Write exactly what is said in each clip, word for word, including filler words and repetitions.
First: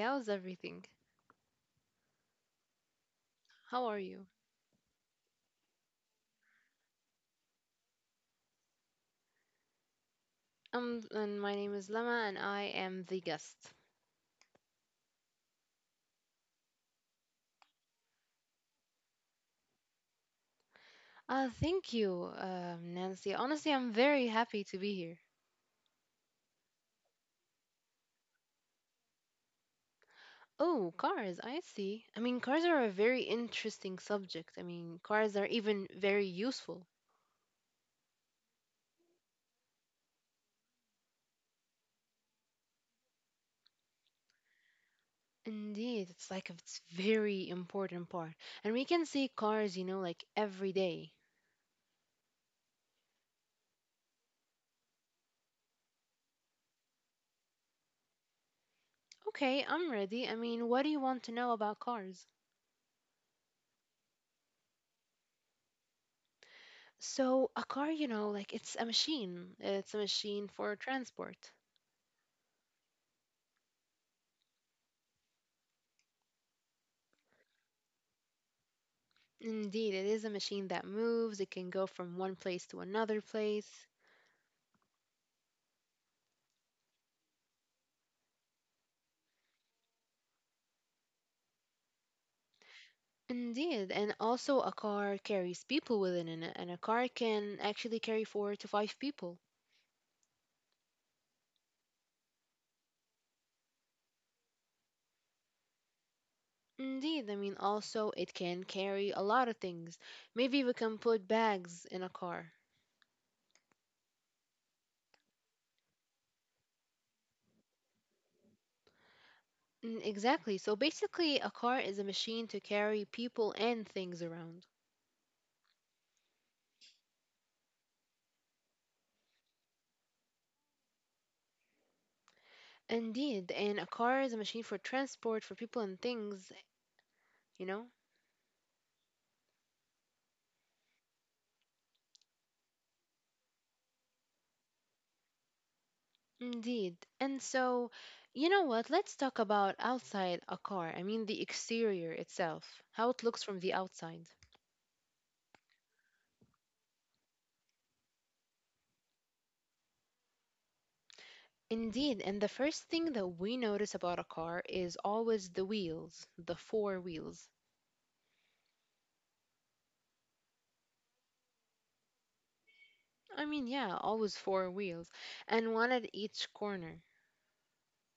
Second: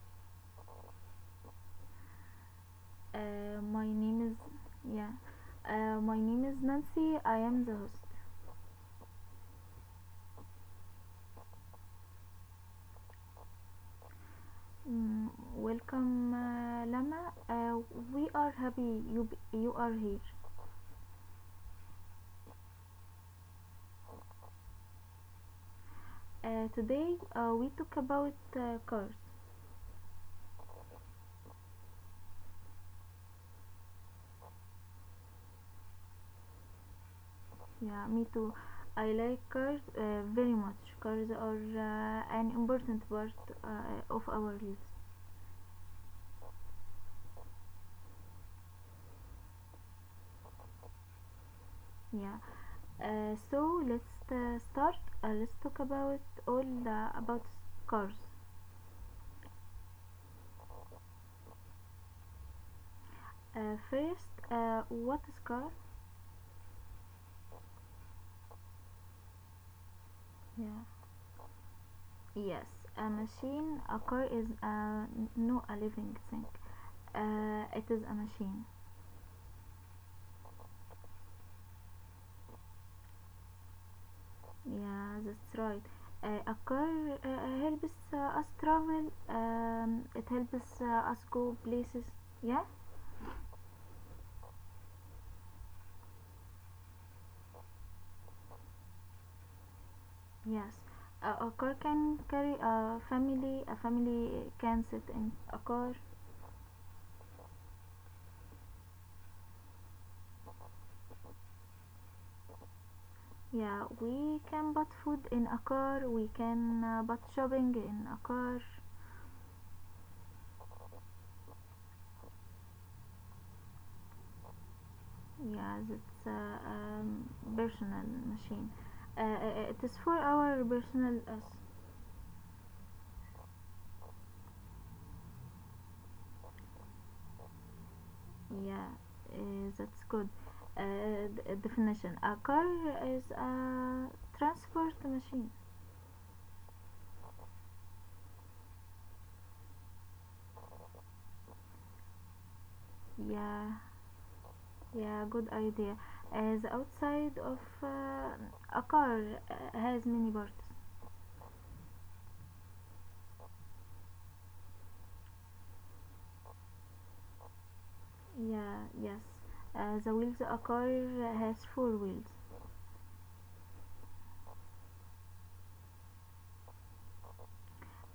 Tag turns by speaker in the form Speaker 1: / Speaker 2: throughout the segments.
Speaker 1: how's everything?
Speaker 2: Uh,
Speaker 1: How
Speaker 2: my
Speaker 1: are
Speaker 2: name
Speaker 1: you?
Speaker 2: is yeah. Uh, my name is Nancy. I am the host.
Speaker 1: Um, and my name is Lama, and I am the guest.
Speaker 2: Mm, Welcome, uh, Lama. Uh, we are happy you b- you are here.
Speaker 1: Uh, thank you, um, Nancy. Honestly, I'm very happy to be here.
Speaker 2: Uh, today uh, we talk about uh, cars.
Speaker 1: Oh, cars, I see. I mean, cars are a very interesting subject. I mean, cars are even very useful.
Speaker 2: Yeah, me too. I like cars uh, very much. Cars are uh, an important part uh, of our lives.
Speaker 1: Indeed, it's like it's very important part. And we can see cars, you know, like every day.
Speaker 2: Yeah. Uh, so let's uh, start. Uh, let's talk about all the, about scars.
Speaker 1: Okay, I'm ready. I mean, what do you want to know about cars?
Speaker 2: Uh, first, uh, what is car?
Speaker 1: So a car, you know, like it's a machine. It's a machine
Speaker 2: Yeah.
Speaker 1: for transport.
Speaker 2: Yes, a machine. A car is a no a living thing. Uh, it is a machine.
Speaker 1: Indeed, it is a machine that moves. It can go from one place to another place.
Speaker 2: Yeah, that's right. Uh, a car uh, helps uh, us travel. Um, it helps uh, us go places. Yeah.
Speaker 1: Indeed, and also a car carries people within it, and a car can actually carry four to five people.
Speaker 2: Yes. Uh, a car can carry a family. A family can sit in a car.
Speaker 1: Indeed, I mean, also it can carry a lot of things. Maybe we can put bags in a car.
Speaker 2: Yeah, we can buy food in a car, we can uh, buy shopping in a car.
Speaker 1: Mm, exactly. So basically, a car is a machine to carry people and things around.
Speaker 2: Yeah, that's uh, um, personal machine. Uh, uh, uh, it is for our personal us.
Speaker 1: Indeed, and a car is a machine for transport for people and things, you know?
Speaker 2: Yeah, uh, that's good. Uh, d- uh, definition. A car is a transport machine.
Speaker 1: Indeed. And so, you know what? Let's talk about outside a car. I mean, the exterior itself, how it looks from
Speaker 2: Yeah,
Speaker 1: the outside.
Speaker 2: yeah, good idea. As outside of uh, a car uh, has many parts.
Speaker 1: Indeed, and the first thing that we notice about a car is always the wheels, the four wheels.
Speaker 2: Yeah, yes. Uh, the wheels a car has four wheels.
Speaker 1: I mean, yeah, always four wheels, and one at each corner.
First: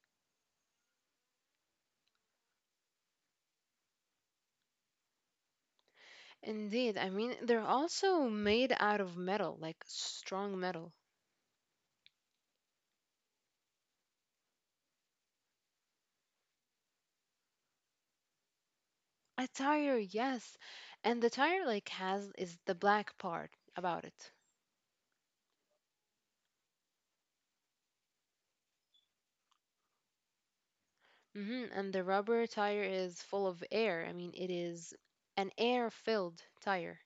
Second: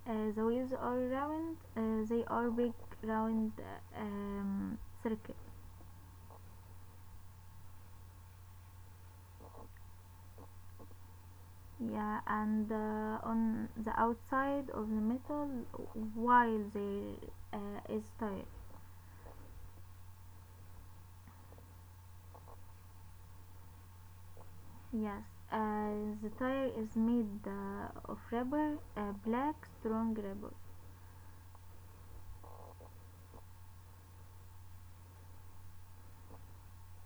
Speaker 2: Uh, the wheels are round. Uh, they are big round uh, um, circle.
Speaker 1: Indeed, I mean, they're also made out of metal, like strong metal.
Speaker 2: Yeah, and uh, on the outside of the metal, while there uh, is tire.
Speaker 1: A tire, yes. And the tire like has is the black part about it.
Speaker 2: Yes, uh, the tire is made uh, of rubber, uh, black strong rubber.
Speaker 1: hmm And the rubber tire is full of air. I mean, it is an air-filled tire.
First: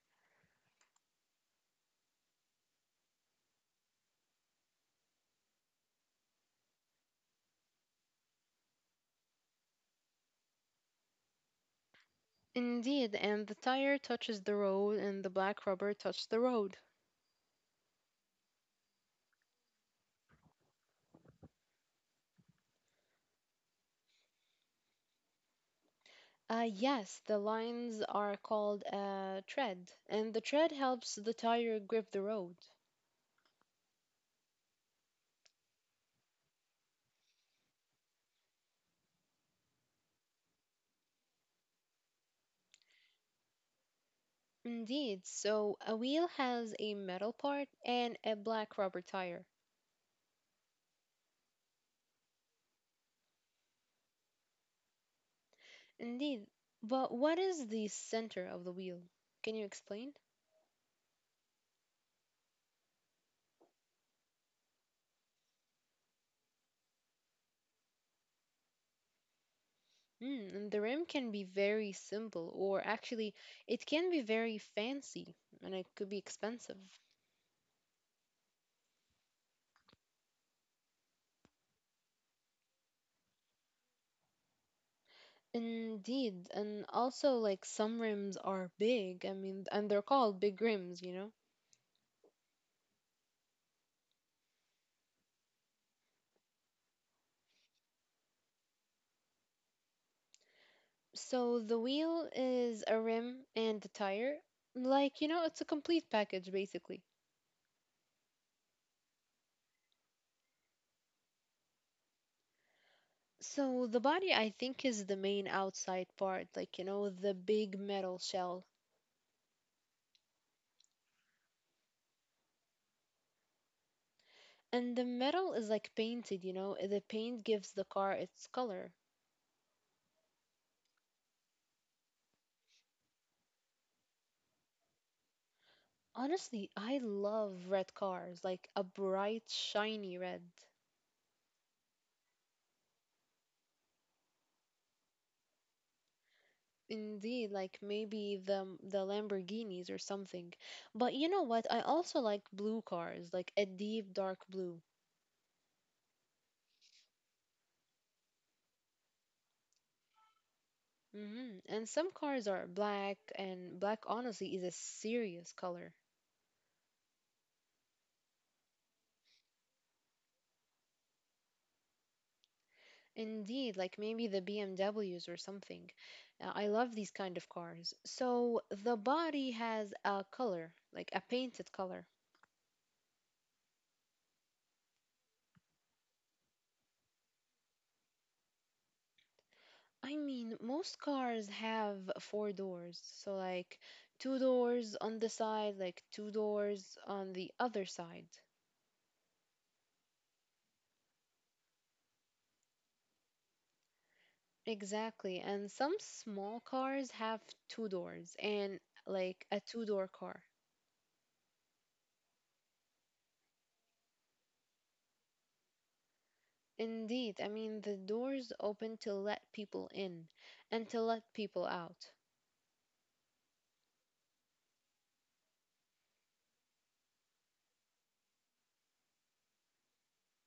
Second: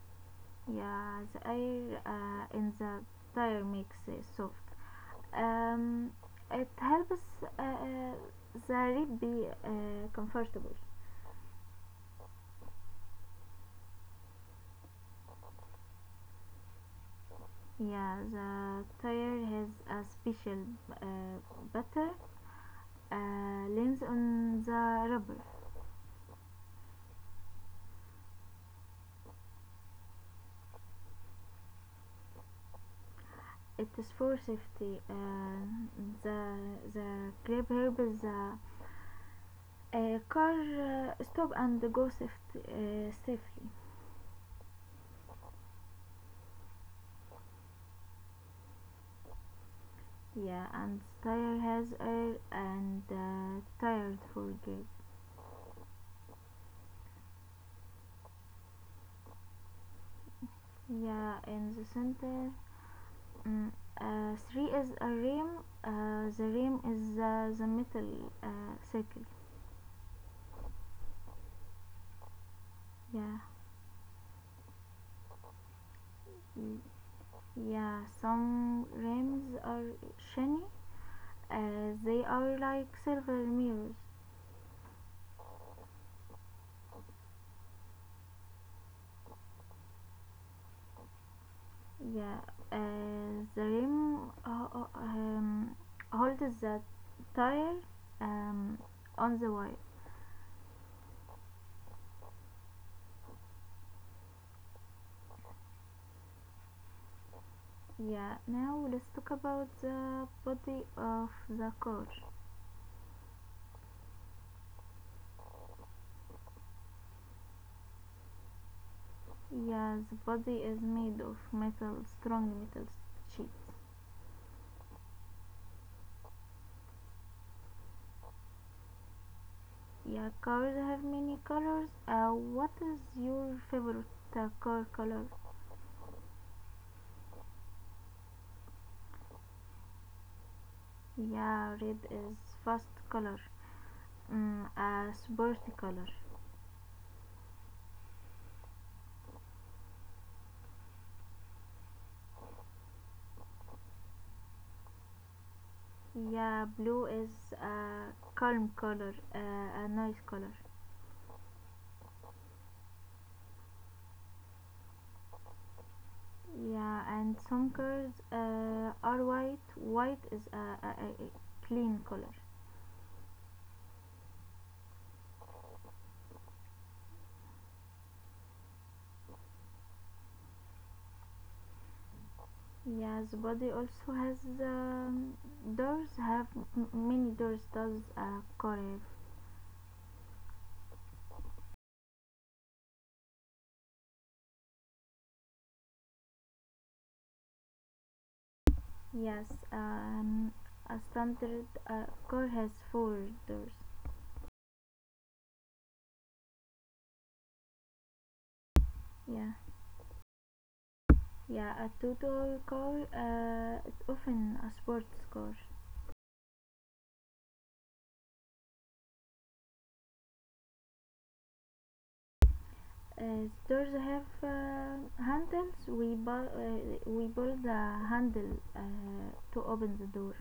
Speaker 2: Yeah, the air uh, in the tire makes it soft. Um, it helps uh, uh, the rib be uh, comfortable.
Speaker 1: Indeed, and the tire touches the road and the black rubber touches the road.
Speaker 2: Yeah, the tire has a special uh, butter uh, lens on the rubber.
Speaker 1: Uh, yes, the lines are called a tread, and the tread helps the tire grip the road.
Speaker 2: It is for safety. Uh, the the grip helps the uh, car uh, stop and go safety, uh, safely.
Speaker 1: Indeed, so a wheel has a metal part and a black rubber tire.
Speaker 2: Yeah, and tire has air and uh, tired for grip.
Speaker 1: Indeed. But what is the center of the wheel? Can you explain?
Speaker 2: Yeah, in the center Mm, uh, three is a rim. Uh, the rim is uh, the metal uh, circle.
Speaker 1: Mm, and the rim can be very simple, or actually,
Speaker 2: Yeah,
Speaker 1: it can be very fancy, and it could be expensive.
Speaker 2: yeah. Some rims are shiny. Uh, they are like silver mirrors.
Speaker 1: Indeed, and also like some rims are big, I mean, and they're called big rims, you know?
Speaker 2: Yeah. Uh, the rim uh, uh, um, holds the tire um, on the wire.
Speaker 1: So the wheel is a rim and a tire. Like, you know, it's a complete package basically.
Speaker 2: Yeah. Now let's talk about the body of the car.
Speaker 1: So the body, I think, is the main outside part, like, you know, the big metal shell.
Speaker 2: Yeah, the body is made of metal, strong metal sheets.
Speaker 1: And the metal is like painted, you know, the paint gives the car its color.
Speaker 2: Yeah, cars have many colors. Uh, what is your favorite uh, car color?
Speaker 1: Honestly, I love red cars, like a bright, shiny red.
Speaker 2: Yeah, red is fast color. Mm, a sporty color.
Speaker 1: Indeed, like maybe the the Lamborghinis or something. But you know what? I also like blue cars, like a deep dark blue.
Speaker 2: Yeah, blue is a calm color, uh, a nice color.
Speaker 1: hmm And some cars are black, and black honestly is a serious color.
Speaker 2: Yeah, and some cars uh, are white. White is a, a, a a clean color.
Speaker 1: Indeed, like maybe the B M Ws or something. Uh, I love these kind of cars. So the body has a color, like a painted color.
Speaker 2: Yes, body also has um, doors. Have m- many doors. Does a core?
Speaker 1: I mean, most cars have four doors. So, like two doors on the side, like two doors on the other side.
Speaker 2: Yes, um, a standard uh, core has four doors.
Speaker 1: Exactly. And some small cars have two doors and like
Speaker 2: Yeah,
Speaker 1: a two door car.
Speaker 2: yeah. A two-door core uh, is often a sports core.
Speaker 1: Indeed. I mean, the doors open to let people in and to let people out.
Speaker 2: Uh, doors have uh, handles. We bu- uh, we pull the handle uh, to open the door.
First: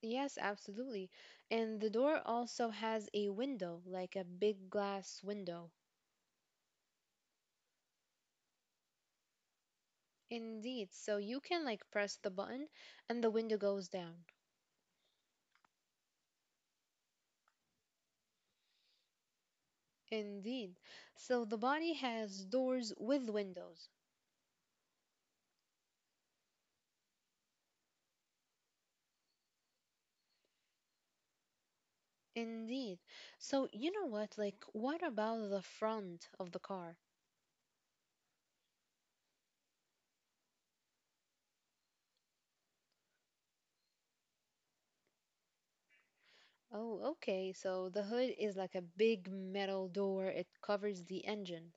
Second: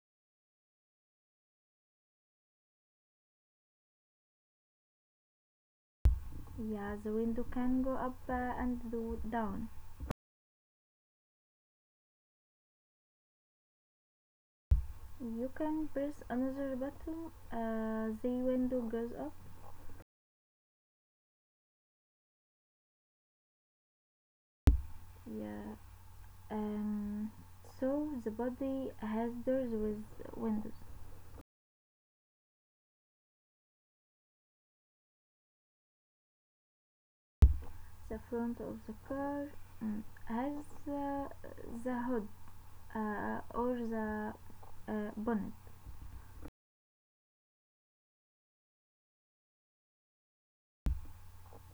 Speaker 1: Yes, absolutely. And the door also has a window, like a big glass window.
Speaker 2: Yeah, the window can go up uh, and do down.
Speaker 1: Indeed. So you can like press the button and the window goes down.
Speaker 2: You can press another button, uh, the window goes up.
Speaker 1: Indeed. So the body has doors with windows.
Speaker 2: Yeah, um, so the body has doors with windows.
Speaker 1: Indeed. So you know what? Like, what about the front of the car?
Speaker 2: The front of the car mm, has uh, the hood uh, or the uh, bonnet.
Speaker 1: Oh, okay. So the hood is like a big metal door, it covers the engine.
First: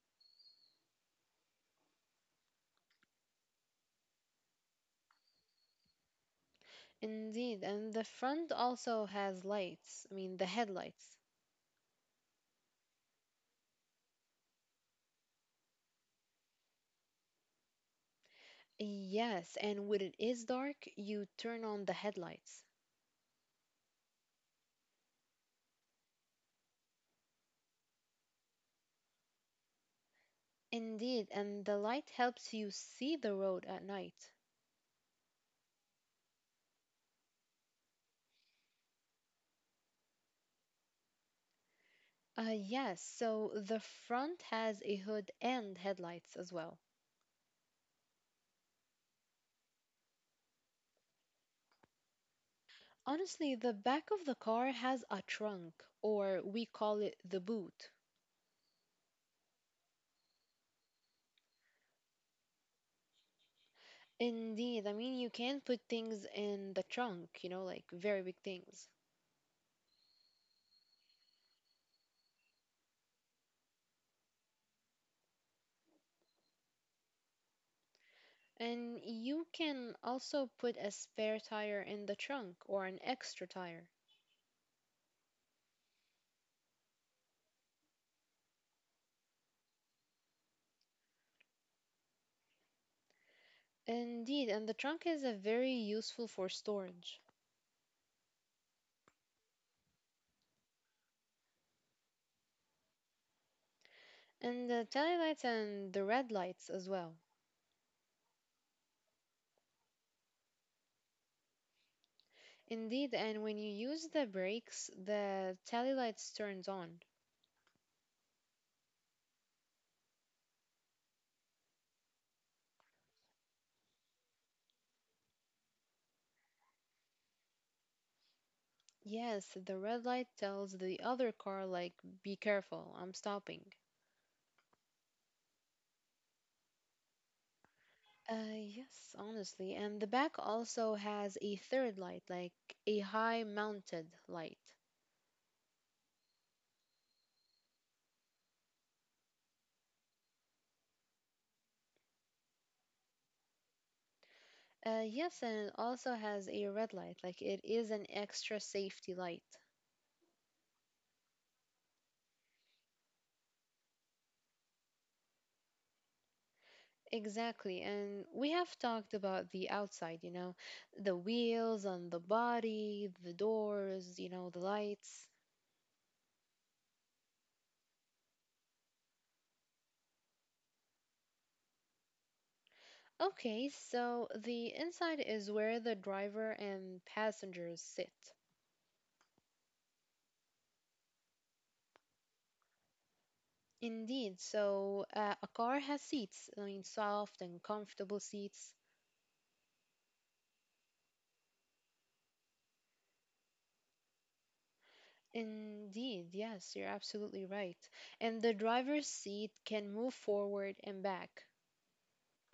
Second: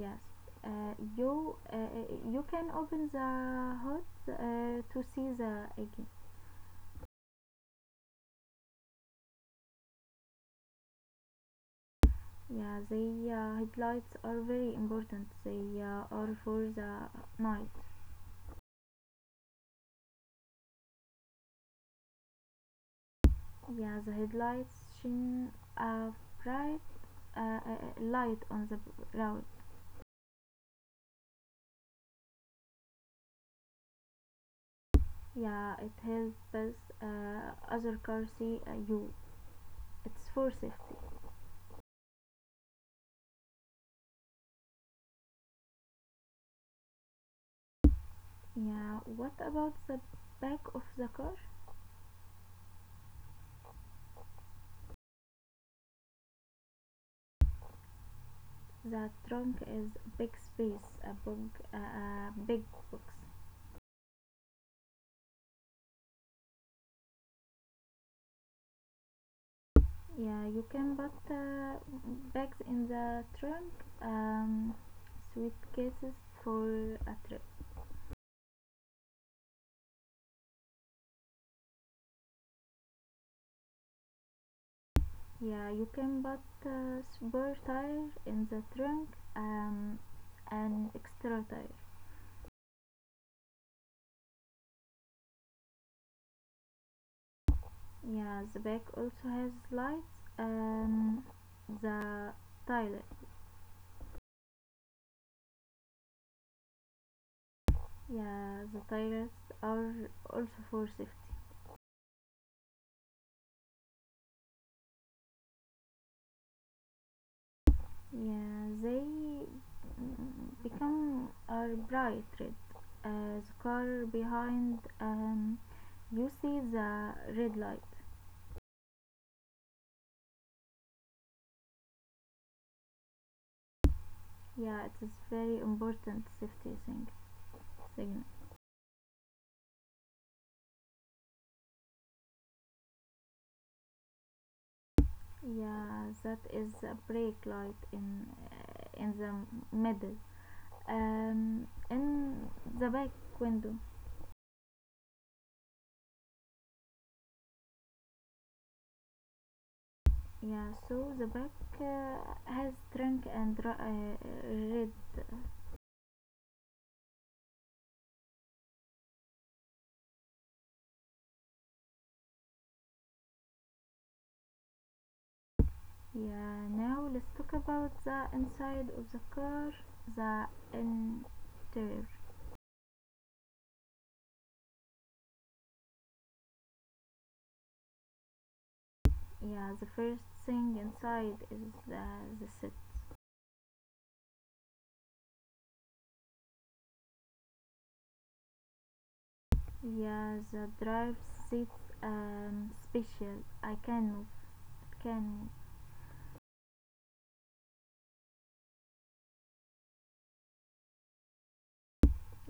Speaker 2: Yes, uh, you uh, uh, you can open the hood uh, to see the engine.
Speaker 1: Indeed. And the front also has lights. I mean, the headlights.
Speaker 2: Yeah, the uh, headlights are very important. They uh, are for the night.
Speaker 1: Yes, and when it is dark, you turn on the headlights.
Speaker 2: Yeah, the headlights shine a bright uh, uh, uh, light on the road.
Speaker 1: Indeed, and the light helps you see the road at night.
Speaker 2: Yeah, it helps uh, other cars see uh, you. It's for safety.
Speaker 1: Uh, yes, so the front has a hood and headlights as well.
Speaker 2: Yeah, what about the back of the car?
Speaker 1: Honestly, the back of the car has a trunk, or we call it the boot.
Speaker 2: The trunk is big space, a big, uh, a big box.
Speaker 1: Indeed, I mean, you can put things in the trunk, you know, like very big things.
Speaker 2: Yeah, you can put uh, bags in the trunk, um, suitcases for a trip.
Speaker 1: And you can also put a spare tire in the trunk or an extra tire.
Speaker 2: Yeah, you can put a spare tire in the trunk, um, an extra tire.
Speaker 1: Indeed, and the trunk is a very useful for storage.
Speaker 2: Yeah, the back also has lights and the tires.
Speaker 1: And the tail lights and the red lights as well.
Speaker 2: Yeah, the tires are also for safety.
Speaker 1: Indeed, and when you use the brakes, the tail lights turns on.
Speaker 2: Yeah, they mm, become are bright red. Uh, the car behind um, you see the red light.
Speaker 1: Yes, the red light tells the other car like be careful, I'm stopping.
Speaker 2: Yeah, it is very important safety thing signal.
Speaker 1: Uh yes, honestly. And the back also has a third light, like a high mounted light.
Speaker 2: Yeah, that is a brake light in uh, in the middle, um, in the back window.
Speaker 1: Uh yes, and it also has a red light, like it is an extra safety light.
Speaker 2: Yeah, so the back uh, has drink and r- uh, red.
Speaker 1: Exactly. And we have talked about the outside, you know, the wheels on the body, the doors, you know, the lights.
Speaker 2: Yeah, now let's talk about the inside of the car, the interior.
Speaker 1: Okay, so the inside is where the driver and passengers sit.
Speaker 2: Yeah, the first thing inside is the, the seat.
Speaker 1: Indeed, so uh, a car has seats, I mean, soft and comfortable seats.
Speaker 2: Yeah, the drive seats um special. I can move, can
Speaker 1: Indeed, yes, you're absolutely right. And the driver's seat can move forward and back.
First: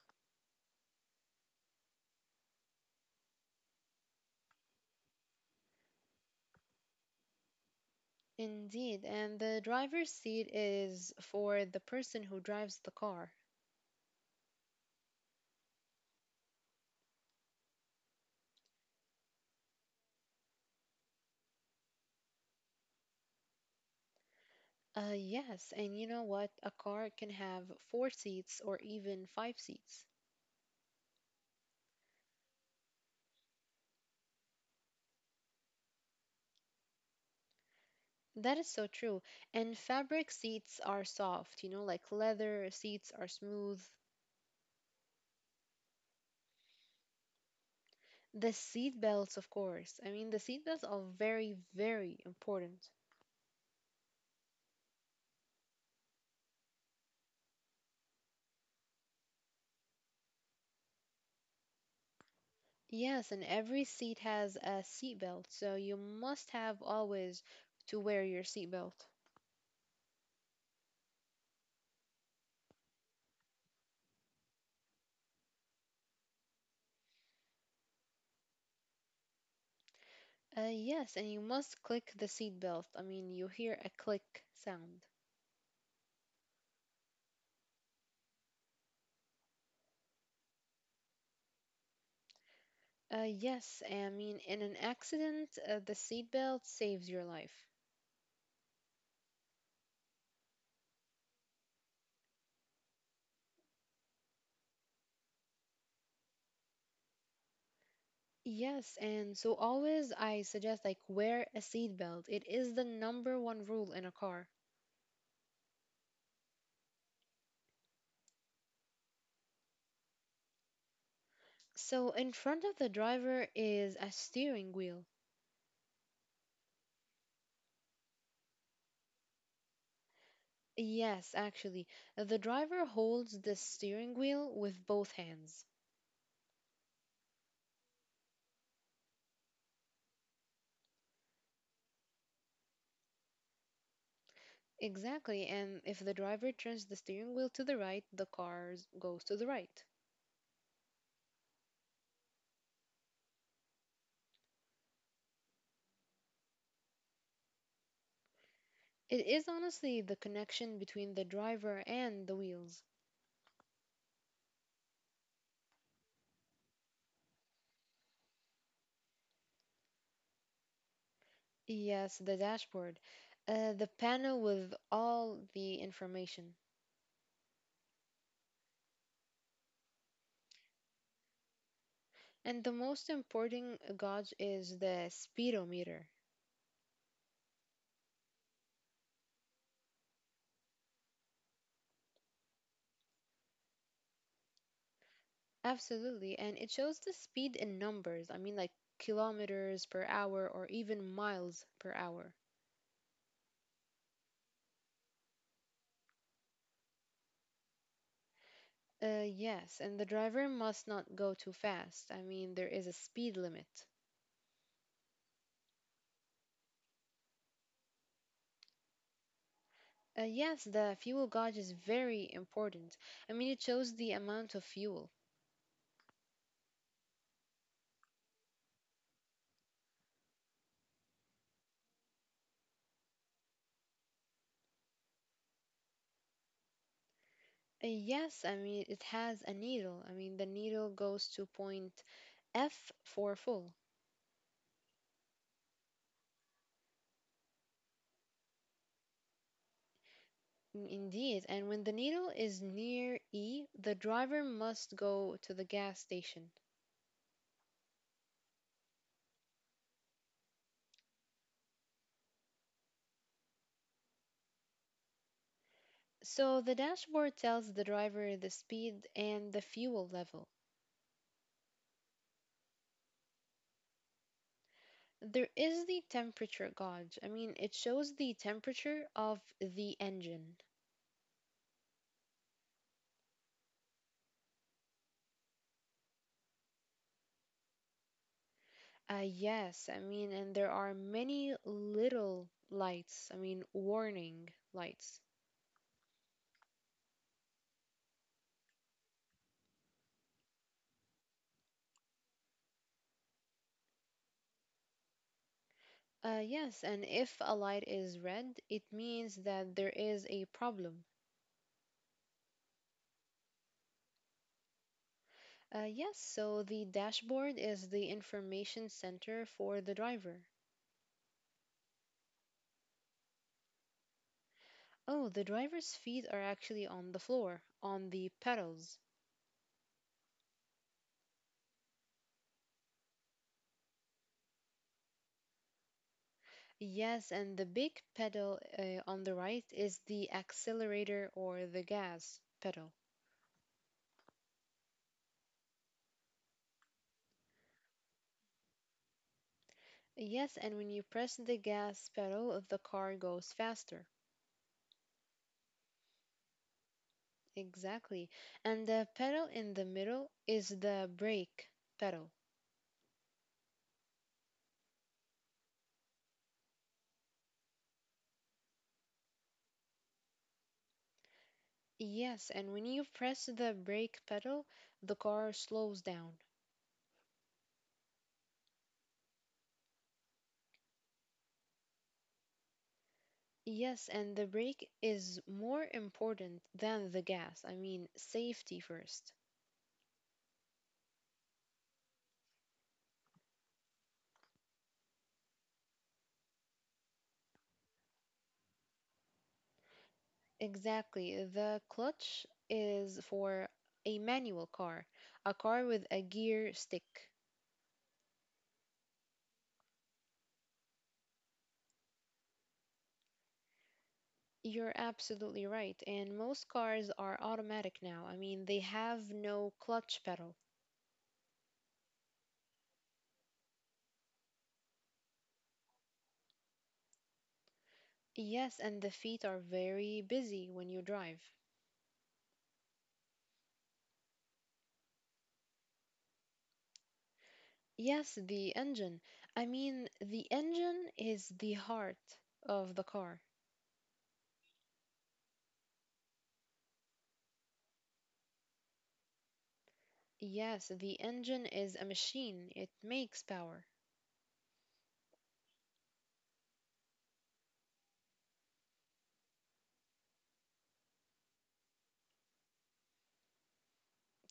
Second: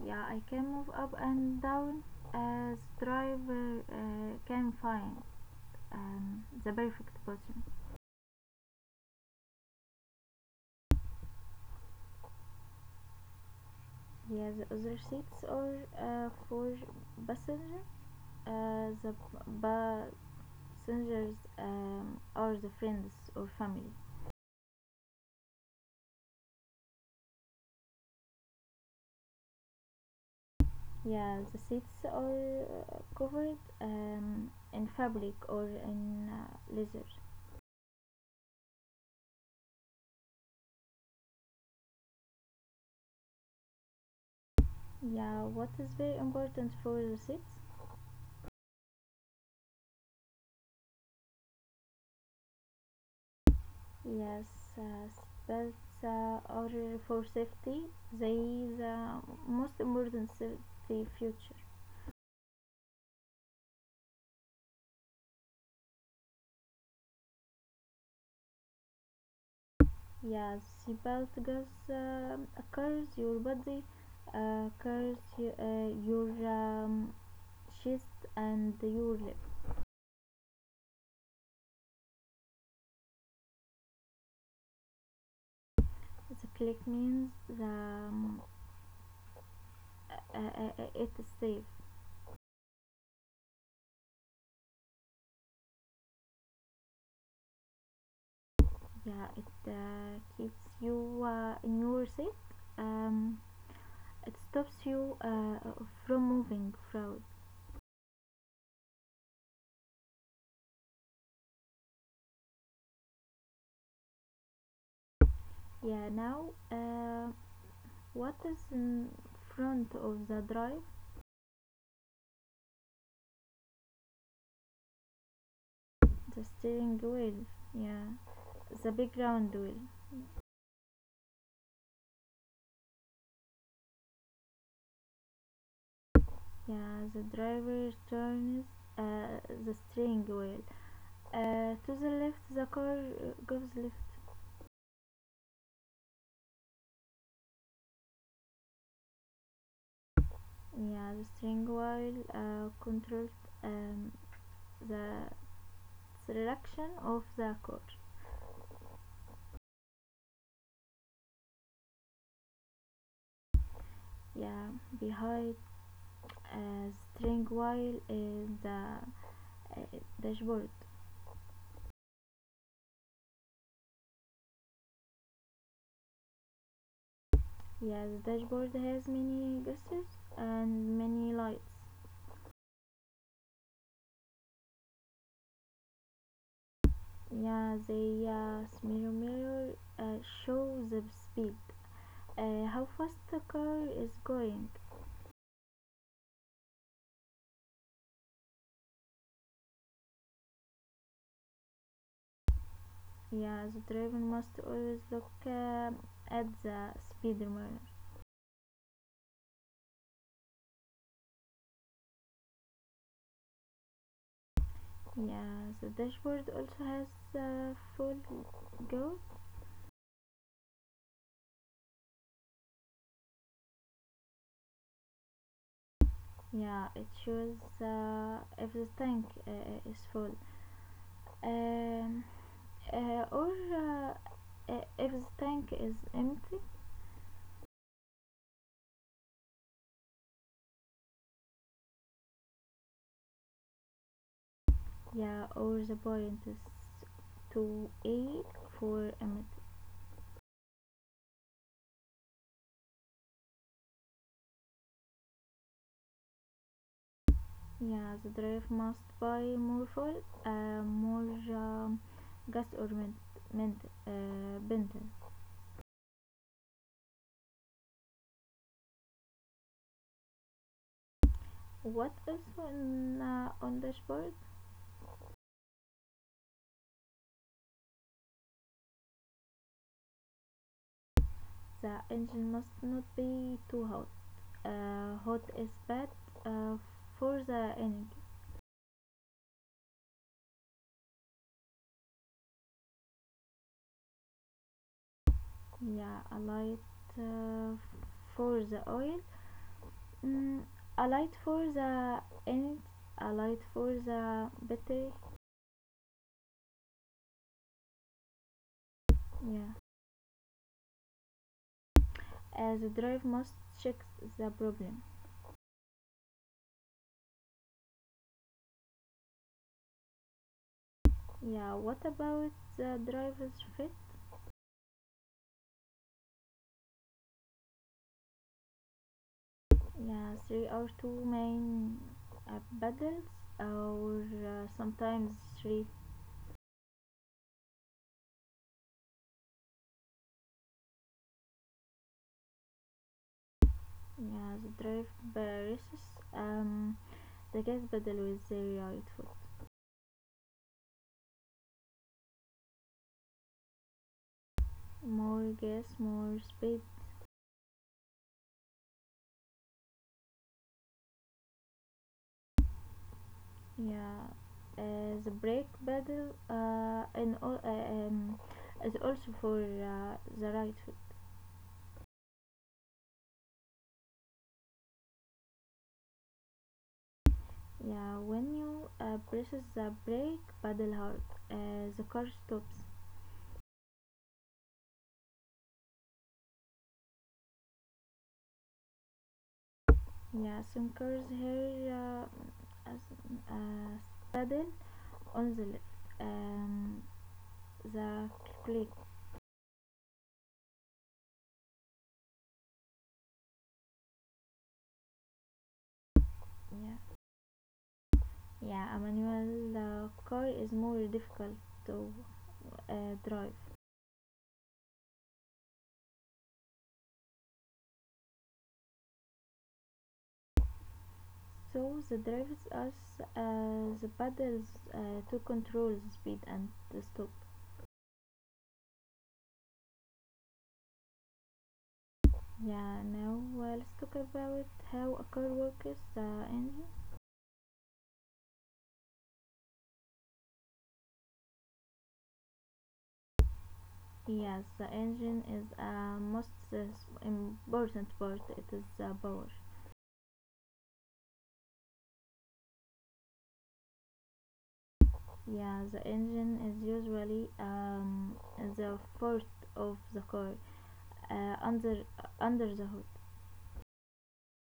Speaker 2: Yeah, I can move up and down as driver uh, can find um, the perfect button.
Speaker 1: Indeed, and the driver's seat is for the person who drives the car.
Speaker 2: Yeah, the other seats are uh, for passenger. Uh, the passengers um, are the friends or family.
Speaker 1: Uh, yes, and you know what? A car can have four seats or even five seats.
Speaker 2: Yeah, the seats are uh, covered um, in fabric or in uh, leather.
Speaker 1: That is so true. And fabric seats are soft, you know, like leather seats are smooth.
Speaker 2: Yeah, what is very important for the seats?
Speaker 1: The seat belts, of course. I mean, the seat belts are very, very important.
Speaker 2: Yes, uh, that's uh, order for safety. They the most important safety feature.
Speaker 1: Yes, and every seat has a seat belt, so you must have always to wear your seat belt.
Speaker 2: Yes, seatbelt goes uh, occurs your body, uh, occurs y- uh, your um, chest and your lip.
Speaker 1: Uh, yes, and you must click the seat belt. I mean, you hear a click sound.
Speaker 2: The click means the um, uh, uh, uh, it's safe.
Speaker 1: Uh, yes, I mean, in an accident, uh, the seat belt saves your life.
Speaker 2: Yeah, it uh, keeps you uh, in your seat. Um, it stops you uh, from moving forward.
Speaker 1: Yes, and so always I suggest like wear a seat belt. It is the number one rule in a car.
Speaker 2: Yeah, now uh, what is in front of the drive?
Speaker 1: So in front of the driver is a steering wheel.
Speaker 2: The steering wheel. Yeah, the big round wheel.
Speaker 1: Yes, actually, the driver holds the steering wheel with both hands.
Speaker 2: Yeah, the driver turns uh, the steering wheel. Uh, to the left, the car uh, goes left.
Speaker 1: Exactly, and if the driver turns the steering wheel to the right, the car goes to the right.
Speaker 2: Yeah, the steering wheel uh, controls um, the direction of the car.
Speaker 1: It is honestly the connection between the driver and the wheels.
Speaker 2: Yeah, behind uh, the steering wheel is the uh, dashboard.
Speaker 1: Yes, the dashboard, uh, the panel with all the information.
Speaker 2: Yeah, the dashboard has many gestures and many lights.
Speaker 1: And the most important gauge is the speedometer.
Speaker 2: Yeah, the uh, mirror mirror uh, shows the speed, uh, how fast the car is going.
Speaker 1: Absolutely, and it shows the speed in numbers. I mean, like kilometers per hour or even miles per hour.
Speaker 2: Yeah, the driver must always look um at the speed mirror.
Speaker 1: Uh, yes, and the driver must not go too fast. I mean, there is a speed limit.
Speaker 2: Yeah, the dashboard also has a full go.
Speaker 1: Uh, yes, the fuel gauge is very important. I mean, it shows the amount of fuel.
Speaker 2: Yeah, it shows uh, if the tank uh, is full. Um, uh, or uh, uh, if the tank is empty
Speaker 1: Uh, yes, I mean, it has a needle. I mean, the needle goes to point F for full.
Speaker 2: yeah or the point is too eight for empty
Speaker 1: Mm, indeed. And when the needle is near E, the driver must go to the gas station.
Speaker 2: yeah the driver must buy more fuel uh, more um, gas or mint, mint uh, bender
Speaker 1: So the dashboard tells the driver the speed and the fuel level.
Speaker 2: what else on uh, on dashboard
Speaker 1: There is the temperature gauge. I mean, it shows the temperature of the engine.
Speaker 2: the engine must not be too hot uh, hot is bad uh, for the engine
Speaker 1: Uh, yes, I mean, and there are many little lights, I mean, warning lights.
Speaker 2: yeah a light uh, for the oil Mm, I light for the end. I light for the battery.
Speaker 1: Uh, yes, and if a light is red, it means
Speaker 2: Yeah.
Speaker 1: that there is a problem.
Speaker 2: As the drive must check the problem.
Speaker 1: Uh, yes, so the dashboard is the information center for the driver.
Speaker 2: Yeah. What about the driver's fit?
Speaker 1: Oh, the driver's feet are actually on the floor, on the pedals.
Speaker 2: Yeah. Three or two main uh, pedals, or uh, sometimes three.
Speaker 1: Yes, and the big pedal uh, on the right is the accelerator or the gas pedal.
Speaker 2: Yeah. The drive versus um the gas pedal with the right foot.
Speaker 1: Yes, and when you press the gas pedal, the car goes faster.
Speaker 2: More gas, more speed.
Speaker 1: Exactly. And the pedal in the middle is the brake pedal.
Speaker 2: Yeah, uh, the brake pedal uh, and al- uh, um, is also for uh, the right foot.
Speaker 1: Yes, and when you press the brake pedal, the car slows down.
Speaker 2: Yeah, when you uh, presses the brake pedal hard, uh, the car stops.
Speaker 1: Yes, and the brake is more important than the gas. I mean, safety first.
Speaker 2: Yeah, some cars here uh, as, uh, pedal on the left. Um, the click.
Speaker 1: Exactly. The clutch is for a manual car, a car with a gear stick.
Speaker 2: Yeah, yeah. A manual uh, car is more difficult to uh, drive.
Speaker 1: You're absolutely right. And most cars are automatic now. I mean, they have no clutch pedal.
Speaker 2: So the drives us uh, the pedals uh, to control the speed and the stop.
Speaker 1: Yes, and the feet are very busy when you drive.
Speaker 2: Yeah, now uh, let's talk about how a car works, the engine.
Speaker 1: Yes, the engine. I mean, the engine is the heart of the car.
Speaker 2: Yes, the engine is a uh, most uh, important part. It is the uh, power.
Speaker 1: Yes, the engine is a machine. It makes power.
Speaker 2: Yeah, the engine is usually um, the first of the car uh, under uh, under the hood.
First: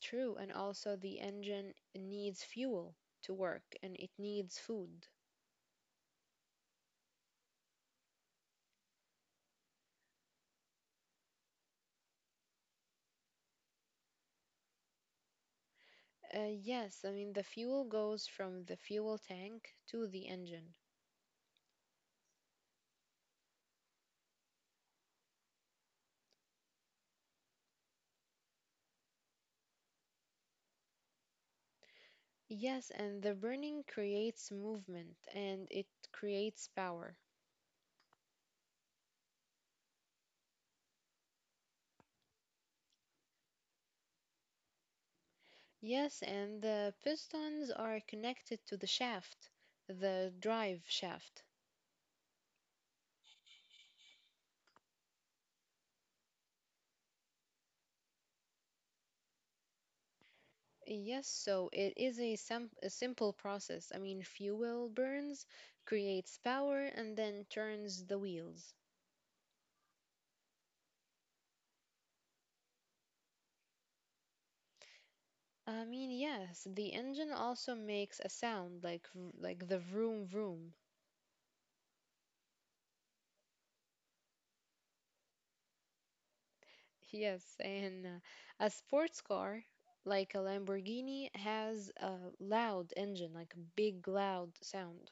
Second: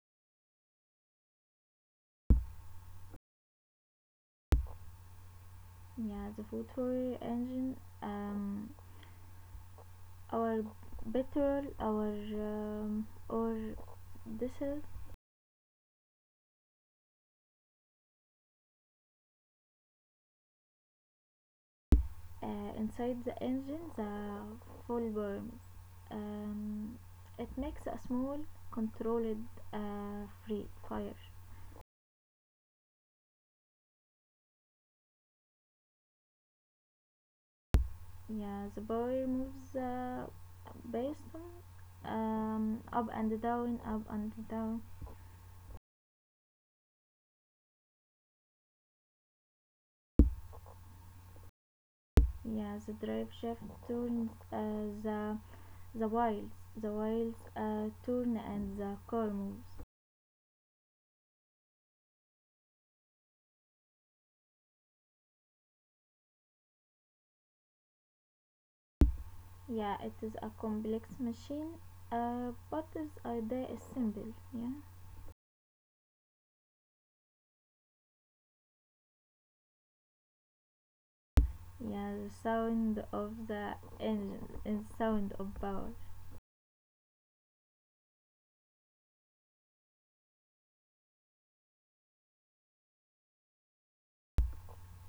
Speaker 1: True. And also, the engine needs fuel to work and it needs food.
Speaker 2: Yeah, the food for engine um, our petrol our um, or diesel.
Speaker 1: Uh, yes, I mean, the fuel goes from the fuel tank to the engine.
Speaker 2: Uh, inside the engine the full burns, um, it makes a small controlled uh, free fire.
Speaker 1: Yes, and the burning creates movement and it creates power.
Speaker 2: Yeah, the boy moves uh, based on um, up and down, up and down.
Speaker 1: Yes, and the pistons are connected to the shaft, the drive shaft.
Speaker 2: Yeah, the drive shaft turns uh, the the wheels. The wheels uh, turn and the car moves.
Speaker 1: Yes, so it is a, sim- a simple process. I mean, fuel burns, creates power, and then turns the wheels.
Speaker 2: Yeah, it is a complex machine, uh, but its idea is simple. Yeah,
Speaker 1: I mean, yes, the engine also makes a sound like v- like the vroom vroom.
Speaker 2: yeah, the sound of the engine is sound of power.
Speaker 1: Yes, and uh, a sports car like a Lamborghini has a loud engine, like a big loud sound.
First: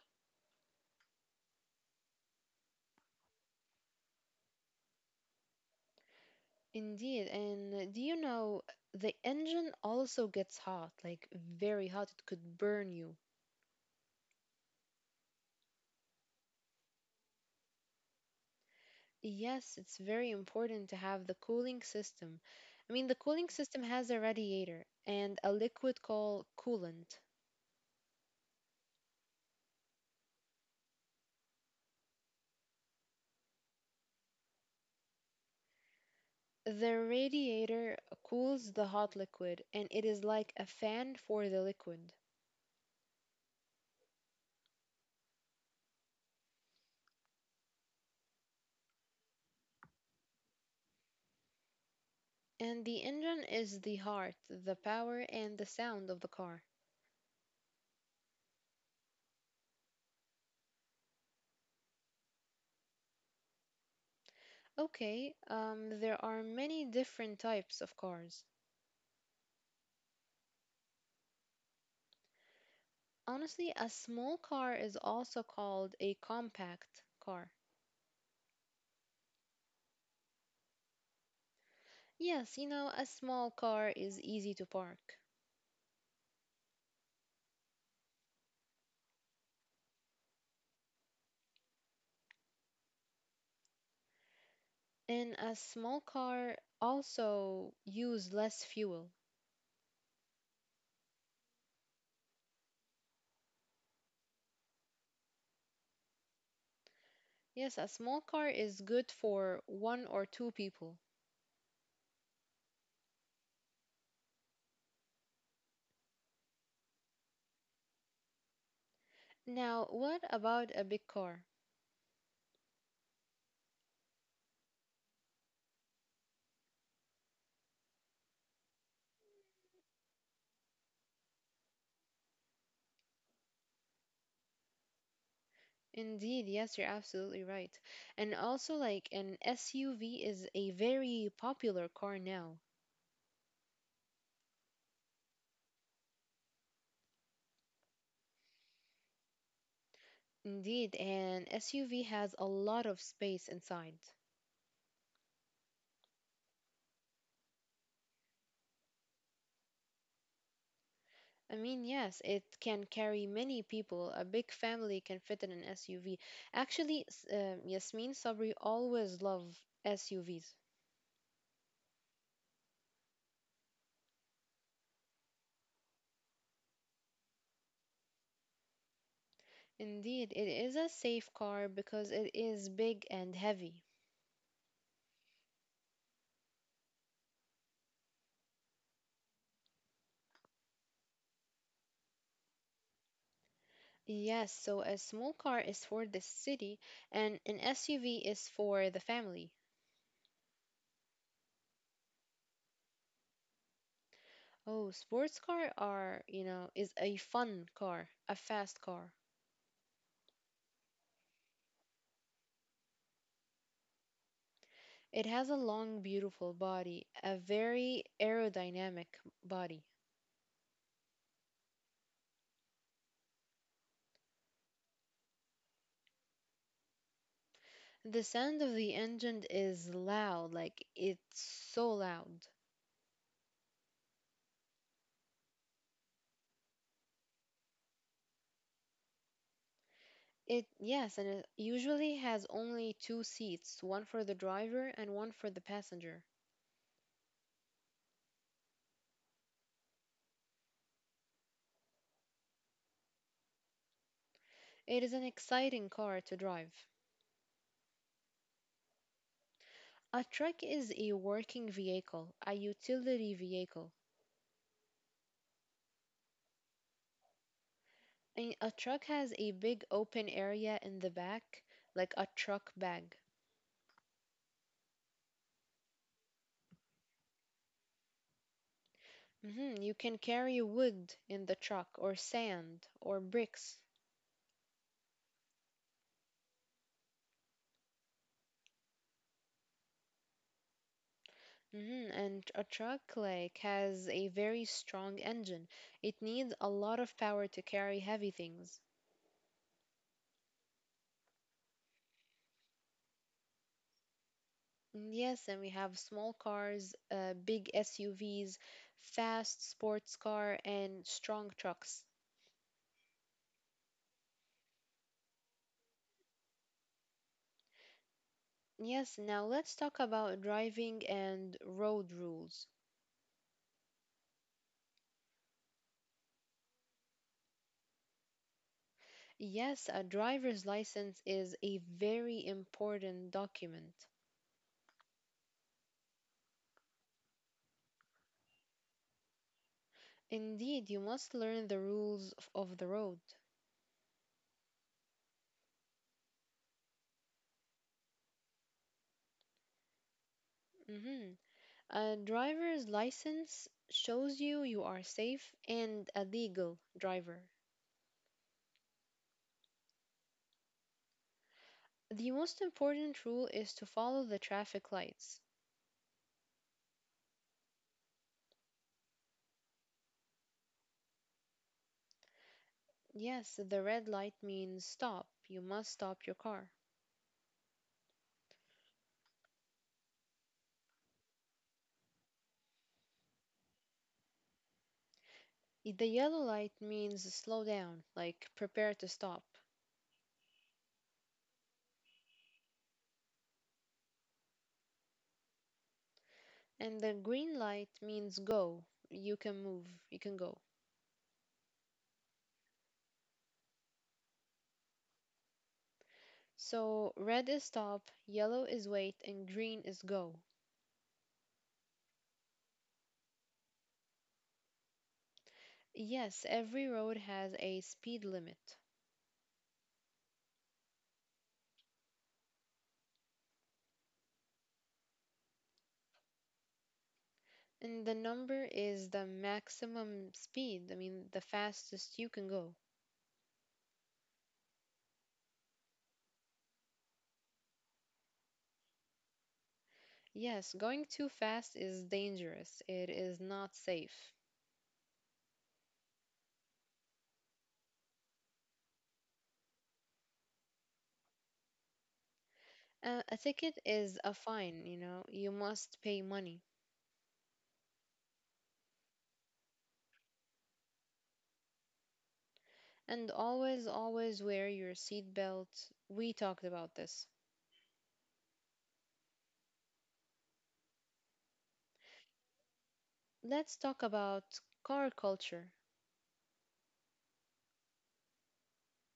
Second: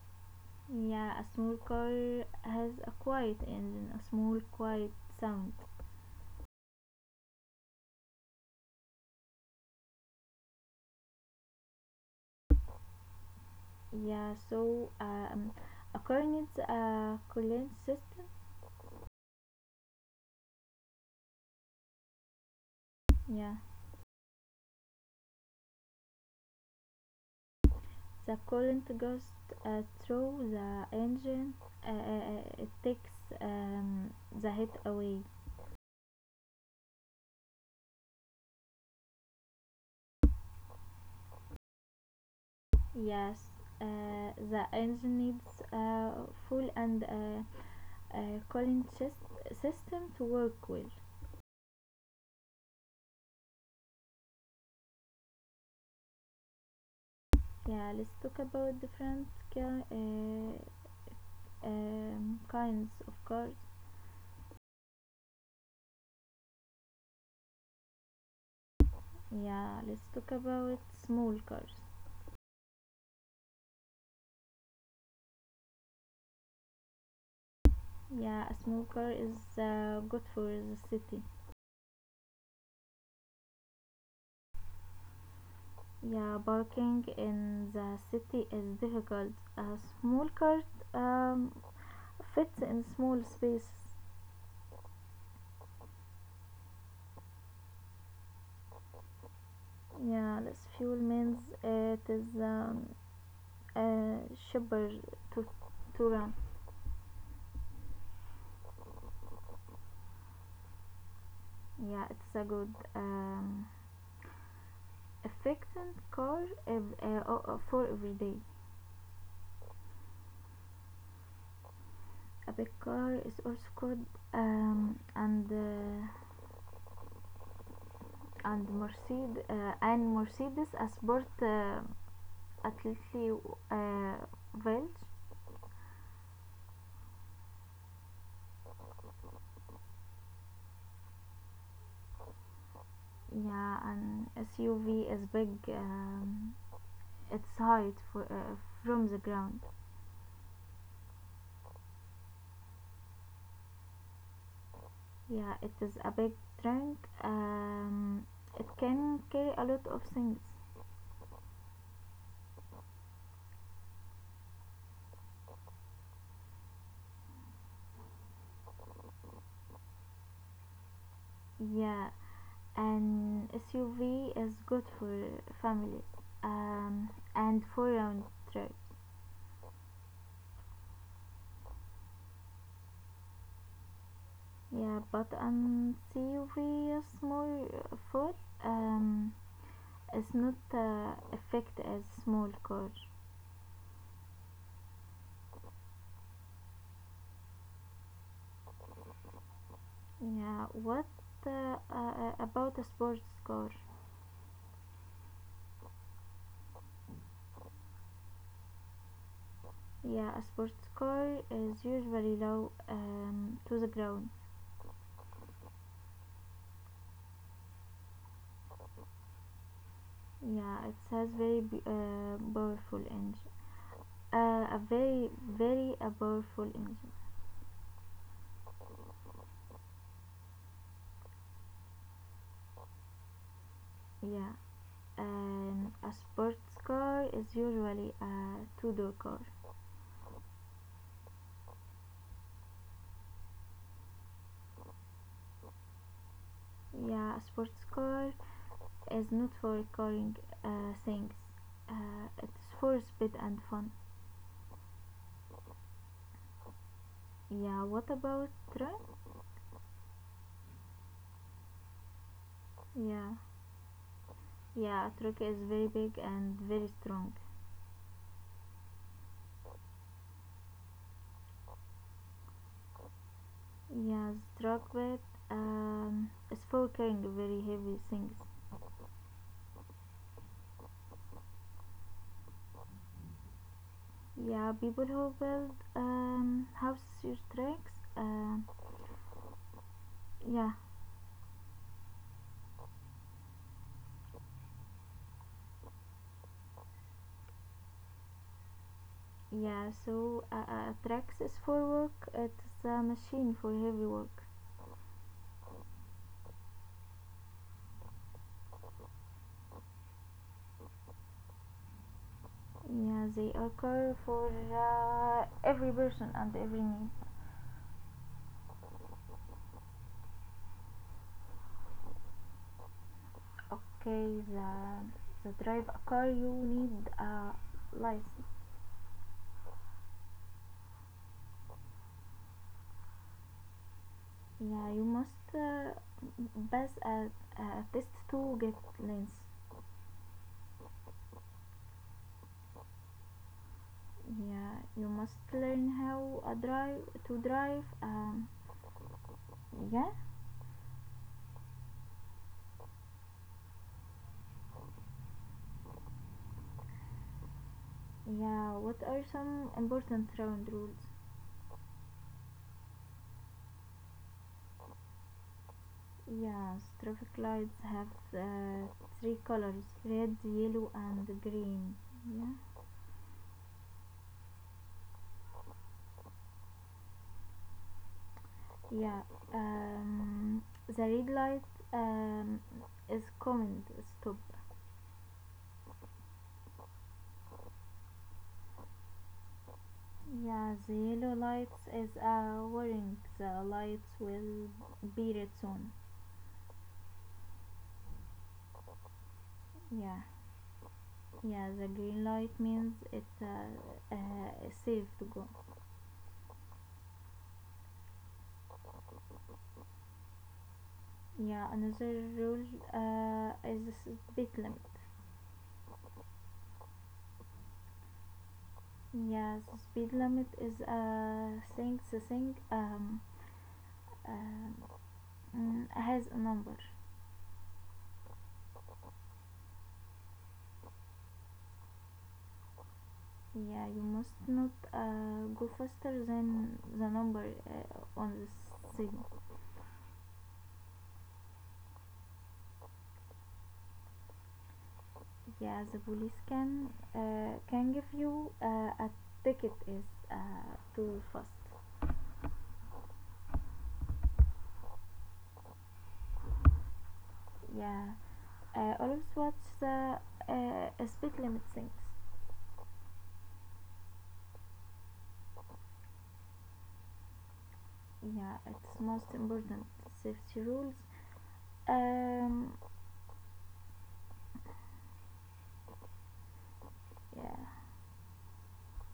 Speaker 2: Yeah, a small car has a quiet engine, a small quiet sound.
Speaker 1: Indeed, and uh, do you know the engine also gets hot, like very hot, it could burn you.
Speaker 2: Yeah, so um, a car needs a coolant system.
Speaker 1: Yes, it's very important to have the cooling system. I mean, the cooling
Speaker 2: Yeah,
Speaker 1: system has a radiator and a liquid called coolant.
Speaker 2: the coolant goes uh, through the engine. Uh, uh, uh, it takes um, the heat away.
Speaker 1: The radiator cools the hot liquid, and it is like a fan for the liquid.
Speaker 2: Yes, uh, the engine needs a full and a uh, cooling sys- system to work well.
Speaker 1: And the engine is the heart, the power, and the sound of the car.
Speaker 2: Yeah, let's talk about different ki- uh, um, kinds of cars.
Speaker 1: Okay, um, there are many different types of cars.
Speaker 2: Yeah, let's talk about small cars.
Speaker 1: Honestly, a small car is also called a compact car.
Speaker 2: Yeah, a small car is uh, good for the city.
Speaker 1: Yes, you know, a small car is easy to park.
Speaker 2: Yeah, parking in the city is difficult. A small car um, fits in small space.
Speaker 1: And a small car also use less fuel.
Speaker 2: Yeah, this fuel means it is um, uh, cheaper to, to run.
Speaker 1: Yes, a small car is good for one or two people.
Speaker 2: Yeah, it's a good, um, efficient car ev- uh, o- o- for every day.
Speaker 1: Now, what about a big car?
Speaker 2: A big car is also called um, and uh, and Mercedes uh, and Mercedes a sport uh, athlete uh, wedge.
Speaker 1: Indeed, yes, you're absolutely right. And also, like, an S U V is a very popular car now.
Speaker 2: Yeah, an S U V is big. Um, its height for, uh, from the ground.
Speaker 1: Indeed, an S U V has a lot of space inside.
Speaker 2: Yeah, it is a big drink. Um, it can carry a lot of things.
Speaker 1: I mean, yes, it can carry many people. A big family can fit in an S U V. Actually, s- uh, Yasmin Sabri always loved S U Vs.
Speaker 2: Yeah, an S U V is good for families. Um, and for round trip.
Speaker 1: Indeed, it is a safe car because it is big and heavy.
Speaker 2: Yeah, but an S U V is more for um, it's not uh, effect as small car.
Speaker 1: Yes, so a small car is for the city and an S U V is for the family.
Speaker 2: Yeah, what uh, uh, about a sports car?
Speaker 1: Oh, sports car are, you know, is a fun car, a fast car.
Speaker 2: Yeah, a sports car is usually low um, to the ground.
Speaker 1: It has a long, beautiful body, a very aerodynamic body.
Speaker 2: Yeah, it has very b- uh, powerful engine. Uh, a very, very a powerful engine.
Speaker 1: The sound of the engine is loud, like it's so loud.
Speaker 2: Yeah, and a sports car is usually a two-door car.
Speaker 1: It, yes, and it usually has only two seats, one for the driver and one for the passenger.
Speaker 2: Yeah, a sports car is not for carrying uh, things. Uh, it's for speed and fun.
Speaker 1: It is an exciting car to drive.
Speaker 2: Yeah, what about truck?
Speaker 1: A truck is a working vehicle, a utility
Speaker 2: Yeah,
Speaker 1: vehicle.
Speaker 2: yeah, a truck is very big and very strong.
Speaker 1: And a truck has a big open area in the back, like a truck bag.
Speaker 2: Yeah, the truck weight um, is for carrying very heavy things.
Speaker 1: hmm You can carry wood in the truck, or sand, or bricks.
Speaker 2: Yeah, people who build um, houses use tracks. Um yeah,
Speaker 1: hmm And a truck like has a very strong engine. It needs a lot of power to carry heavy things.
Speaker 2: yeah. So uh, uh, tracks is for work. It's a machine for heavy work.
Speaker 1: Mm, yes, and we have small cars, uh, big S U Vs, fast sports car, and strong trucks.
Speaker 2: Yeah, they occur for uh, every person and every need.
Speaker 1: Yes, now let's talk about driving and road rules.
Speaker 2: Okay, the the drive a car you need a license.
Speaker 1: Yes, a driver's license is a very important document.
Speaker 2: Yeah, you must uh, pass a, a test to get license.
Speaker 1: Indeed, you must learn the rules of of the road.
Speaker 2: Yeah, you must learn how a drive to drive. Um, Yeah,
Speaker 1: hmm A driver's license shows you you are safe and a legal driver.
Speaker 2: yeah. What are some important round rules?
Speaker 1: The most important rule is to follow the traffic lights.
Speaker 2: Yes, traffic lights have uh, three colors red, yellow, and green. Yeah.
Speaker 1: Yes, the red light means stop. You must stop your car.
Speaker 2: Yeah, um, the red light um, is command stop.
Speaker 1: If the yellow light means slow down, like prepare to stop.
Speaker 2: Yeah, the yellow light is a warning. The lights will be red soon.
Speaker 1: And the green light means go, you can move, you
Speaker 2: Yeah,
Speaker 1: can go.
Speaker 2: yeah. The green light means it's uh, uh, safe to go.
Speaker 1: So red is stop, yellow is wait, and green is go.
Speaker 2: Yeah, another rule uh, is the speed limit.
Speaker 1: Yes, every road has a speed limit.
Speaker 2: Yeah, the speed limit is a thing. The thing um, um, mm, has a number.
Speaker 1: And the number is the maximum speed, I mean, the fastest you can go.
Speaker 2: Yeah, you must not uh, go faster than the number uh, on the signal.
Speaker 1: Yes, going too fast is dangerous. It is not safe.
Speaker 2: Yeah, the police can uh, can give you uh, a ticket is uh, too fast.
Speaker 1: Uh, a ticket is a fine, you know, you must pay money.
Speaker 2: Yeah, uh, always watch the uh, speed limit things.
Speaker 1: And always, always wear your seatbelt. We talked about this.
Speaker 2: Yeah, it's most important safety rules. um
Speaker 1: Let's talk about car culture.
Speaker 2: yeah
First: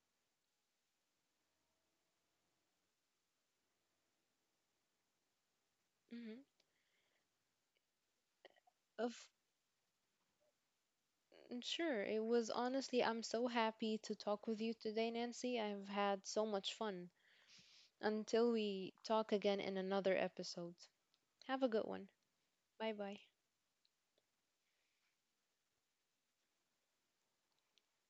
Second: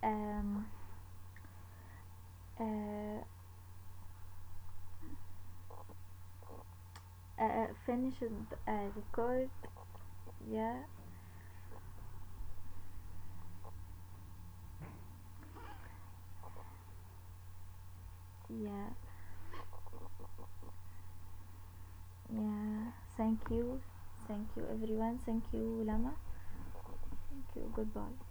Speaker 2: um uh,
Speaker 1: hmm
Speaker 2: uh Finished uh,
Speaker 1: Of
Speaker 2: record. Yeah,
Speaker 1: mm, sure, it was honestly, I'm so happy to talk with you today, Nancy. I've had so much fun. Until
Speaker 2: yeah,
Speaker 1: we talk again in another episode. Have a good one.
Speaker 2: yeah,
Speaker 1: Bye
Speaker 2: thank
Speaker 1: bye.
Speaker 2: you, thank you everyone, thank you Lama, thank you, goodbye.